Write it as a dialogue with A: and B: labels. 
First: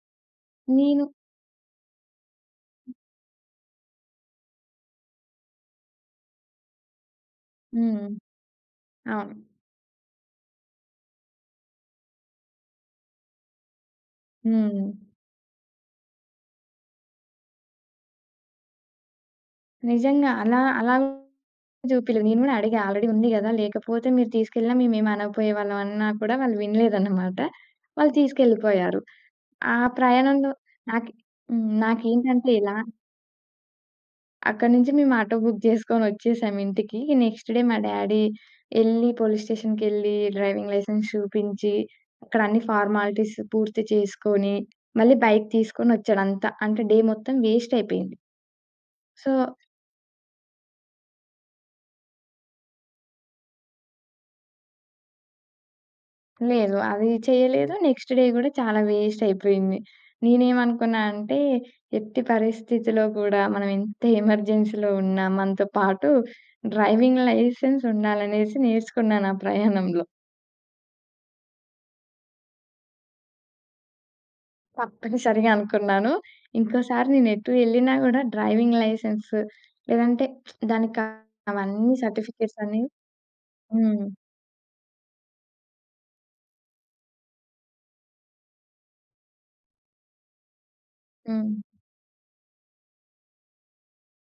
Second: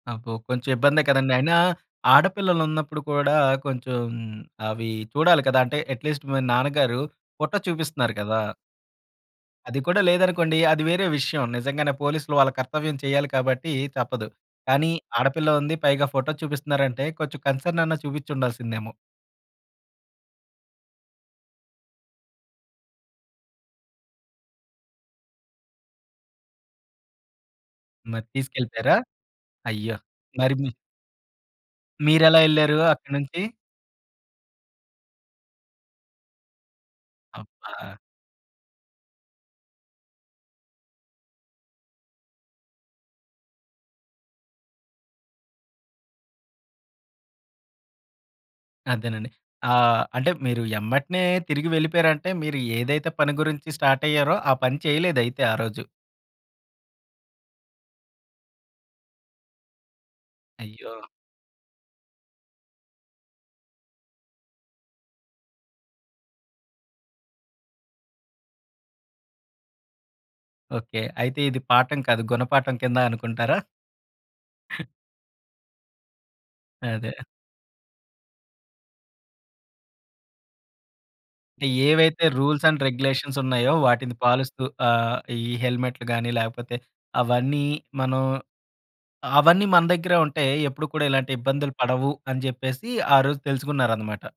A: అబ్బో! కొంచెం ఇబ్బందే
B: నేను
A: కదండీ! అయినా ఆడపిల్లలున్నప్పుడు కూడా కొంచెం అవి చూడాలి కదా! అంటే ఎట్‌లీస్ట్ మీ నాన్నగారు ఫోటో
B: హ్మ్.
A: చూపిస్తున్నారు కదా!
B: అవును.
A: అది కూడా లేదనుకోండి. అది వేరే విషయం. నిజంగానే పోలీసులు వాళ్ళ కర్తవ్యం చేయాలి కాబట్టి తప్పదు. కానీ
B: హ్మ్.
A: ఆడపిల్ల ఉంది పైగా ఫోటో చూపిస్తున్నారంటే కొంచెం కన్సర్న్ అన్న చూపించి ఉండాల్సిందేమో.
B: నిజంగా. అలా అలాగే చూపియలే నేను కూడా అడిగా ఆల్రెడీ ఉంది కదా! లేకపోతే మీరు తీసుకెళ్ళిన మేము ఏమనకపోయే వాళ్ళం అన్న కూడా వాళ్ళు వినలేదన్నమాట. వాళ్ళు
A: మరి తీసుకెళ్ళిపోయారా?
B: తీసుకెళ్ళిపోయారు. ఆ
A: అయ్యో!
B: ప్రయాణంలో
A: మరి మీ
B: నాకు హ్మ్. నాకేంటి
A: మీరెలా
B: అంటే ఎలా
A: ఎళ్లారు అక్కడి నుంచి?
B: అక్కడ నుంచి మేము ఆటో బుక్ చేసుకొని వచ్చేసాం ఇంటికి. ఇగ నెక్స్ట్ డే మా
A: అబ్బా!
B: డ్యాడీ ఎళ్లి పోలీస్ స్టేషన్‌కెళ్లి డ్రైవింగ్ లైసెన్స్ చూపించి, అక్కడన్ని ఫార్మాలిటీస్ పూర్తి చేసుకొని మళ్ళి బైక్ తీసుకొని వచ్చాడు అంతా. అంటే డే మొత్తం వేస్టయిపోయింది.
A: అదేనండి.
B: సో
A: ఆహ్, అంటే మీరు ఎమ్మట్నే తిరిగి వెళ్ళిపోయారంటే మీరు ఏదైతే పని గురించి స్టార్టయ్యారో ఆ పని చేయలేదయితే ఆ రోజు.
B: లేదు. అది చేయలేదు. నెక్స్ట్ డే గూడా చాలా వేస్టయిపోయింది. నేనేమనుకున్నా
A: అయ్యో!
B: అంటే ఎట్టి పరిస్థితిలో కూడా మనం ఎంత ఎమర్జెన్సీలో ఉన్నా మనతో పాటు డ్రైవింగ్ లైసెన్స్ ఉండాలనేసి నేర్చుకున్నాను ఆ ప్రయాణంలో.
A: ఓకే. అయితే ఇది పాఠం కాదు గుణపాఠం కింద అనుకుంటారా?
B: తప్పనిసరిగా అనుకున్నాను. ఇంకోసారి
A: అదే.
B: నేను ఎటు వెళ్ళినా కూడా డ్రైవింగ్ లైసెన్స్ లేదంటే, దానికి కావాల్సినవన్నీ
A: ఏవైతే
B: సర్టిఫికేట్స్
A: రూల్స్
B: అన్నీ
A: అండ్ రెగ్యులేషన్స్ ఉన్నాయో
B: హ్మ్.
A: వాటిని పాలిస్తూ ఆహ్, ఈ హెల్మెట్లు గాని లేకపోతే అవన్నీ మనం అవన్నీ మన దగ్గరే ఉంటే ఎప్పుడు కూడా ఇలాంటి
B: హ్మ్.
A: ఇబ్బందులు పడవు అని జెప్పేసి ఆరోజు తెలుసుకున్నారన్నమాట.